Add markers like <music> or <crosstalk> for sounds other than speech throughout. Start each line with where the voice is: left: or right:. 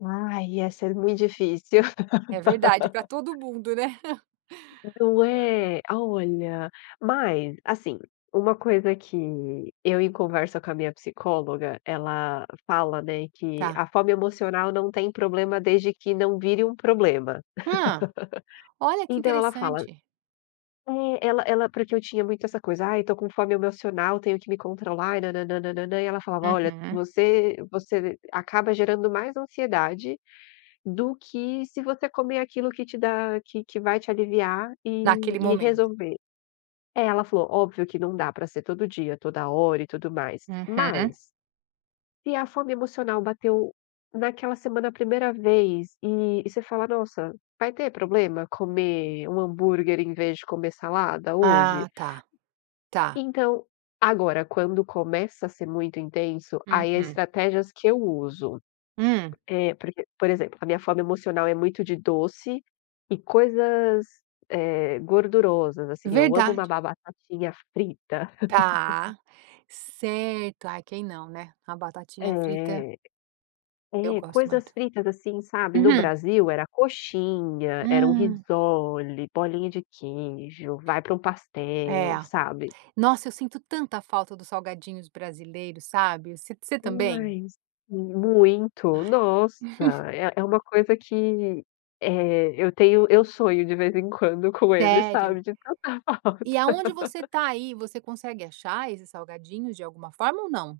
left: Ai, ia ser muito difícil.
right: É verdade. Pra todo
left: <laughs>
right: mundo, né. <chuckles>
left: Não
right: Aham.
left: é? A olha. Mas, assim, uma coisa que eu em conversa com a minha psicóloga, ela fala, né, que
right: Tá.
left: a fome emocional não tem problema desde que não vire um problema.
right: Hã.
left: <laughs>
right: Olha, que
left: Então ela fala
right: interessante.
left: é, ela ela porque eu tinha muito essa coisa: "Ai, eu tô com fome emocional, tenho que me controlar e nanananananã", e ela falava: "Olha,
right: Uhum.
left: você você acaba gerando mais ansiedade, do que se você comer aquilo que te dá que que vai te aliviar e
right: Naquele
left: e
right: momento.
left: resolver". É, ela falou: "óbvio que não dá pra ser todo dia, toda hora e tudo mais".
right: Uhum.
left: Mas se a fome emocional bateu naquela semana a 1º vez, e e você fala: "Nossa, vai ter problema comer 1 hambúrguer em vez de comer salada hoje?"
right: Ah tá. Tá.
left: Então agora, quando começa a ser muito intenso, aí, as
right: Uhum.
left: estratégias que eu uso.
right: Hum.
left: É porque por exemplo. A minha fome emocional é muito de doce, e coisas, eh, gordurosas, assim. Eu amo uma
right: Verdade.
left: ba batatinha frita.
right: Tá,
left: <laughs>
right: certo. Ai, quem não, né. A batatinha frita
left: É.
right: eu
left: É,
right: gosto
left: coisas
right: muito.
left: fritas, assim, sabe. No
right: Uhum.
left: Brasil, era coxinha, era um
right: Hum.
left: risole, bolinha de queijo, vai pra um
right: É.
left: pastel, sabe.
right: Nossa, eu sinto tanta falta dos salgadinhos brasileiros, sabe. Você você também?
left: Demais. M muito,
right: Ai.
left: nossa! É é
right: <chuckles>
left: uma coisa que, eh, eu tenho eu sonho de vez em quando com eles,
right: Sério?
left: sabe, de tanta
right: E
left: falta.
right: aonde você
left: <laughs>
right: tá, aí, você consegue achar esses salgadinhos, de alguma forma ou não?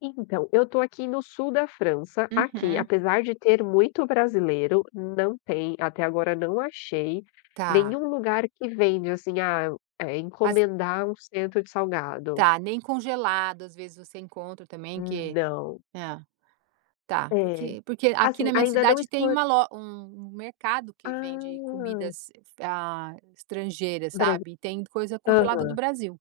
left: E então, eu tô aqui no sul da França. Aqui,
right: Uhum.
left: apesar de ter muito brasileiro, não tem até agora não achei,
right: Tá.
left: nenhum lugar que vende, assim, ah eh,
right: As
left: encomendar um cento de salgado.
right: Tá, nem congelado, às vezes, você encontra também
left: Hum,
right: que
left: não.
right: é. Tá,
left: É.
right: porque porque aqui
left: Assim,
right: na minha
left: ainda não
right: cidade
left: explo
right: tem uma lo um um mercado que vende
left: Ah!
right: comidas, ah, estrangeiras,
left: Brasi
right: sabe. E tem coisa congelada do
left: aham.
right: Brasil.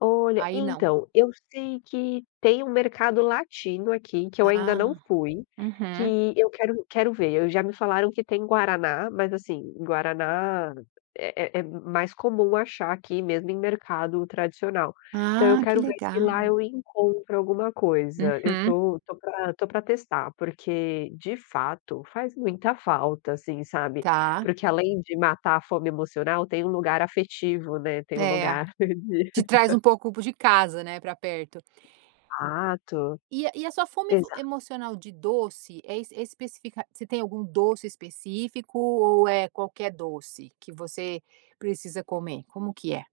left: Olha,
right: Aí não.
left: então, eu sei que tem um mercado latino aqui, que eu ainda não
right: Ah.
left: fui,
right: Uhum.
left: que eu quero quero ver. Eu já me falaram que tem guaraná, mas, assim, guaraná é é é m mais comum achar aqui, mesmo em mercado tradicional. Então, eu
right: Ah, que
left: quero ver se lá
right: legal.
left: eu encontro alguma coisa. Eu
right: Uhum.
left: tô tô pra tô pra testar, porque, de fato, faz muita falta, assim, sabe.
right: Tá.
left: Porque além de matar a fome emocional, tem um lugar afetivo, né, tem um
right: É.
left: lugar de
right: Te traz um
left: <laughs>
right: pouco pro de casa, né, pra perto.
left: Exato.
right: E a e a sua fome ev
left: Exato.
right: emocional de doce é é especifica você tem algum doce específico ou é qualquer doce que você precisa comer? Como que é?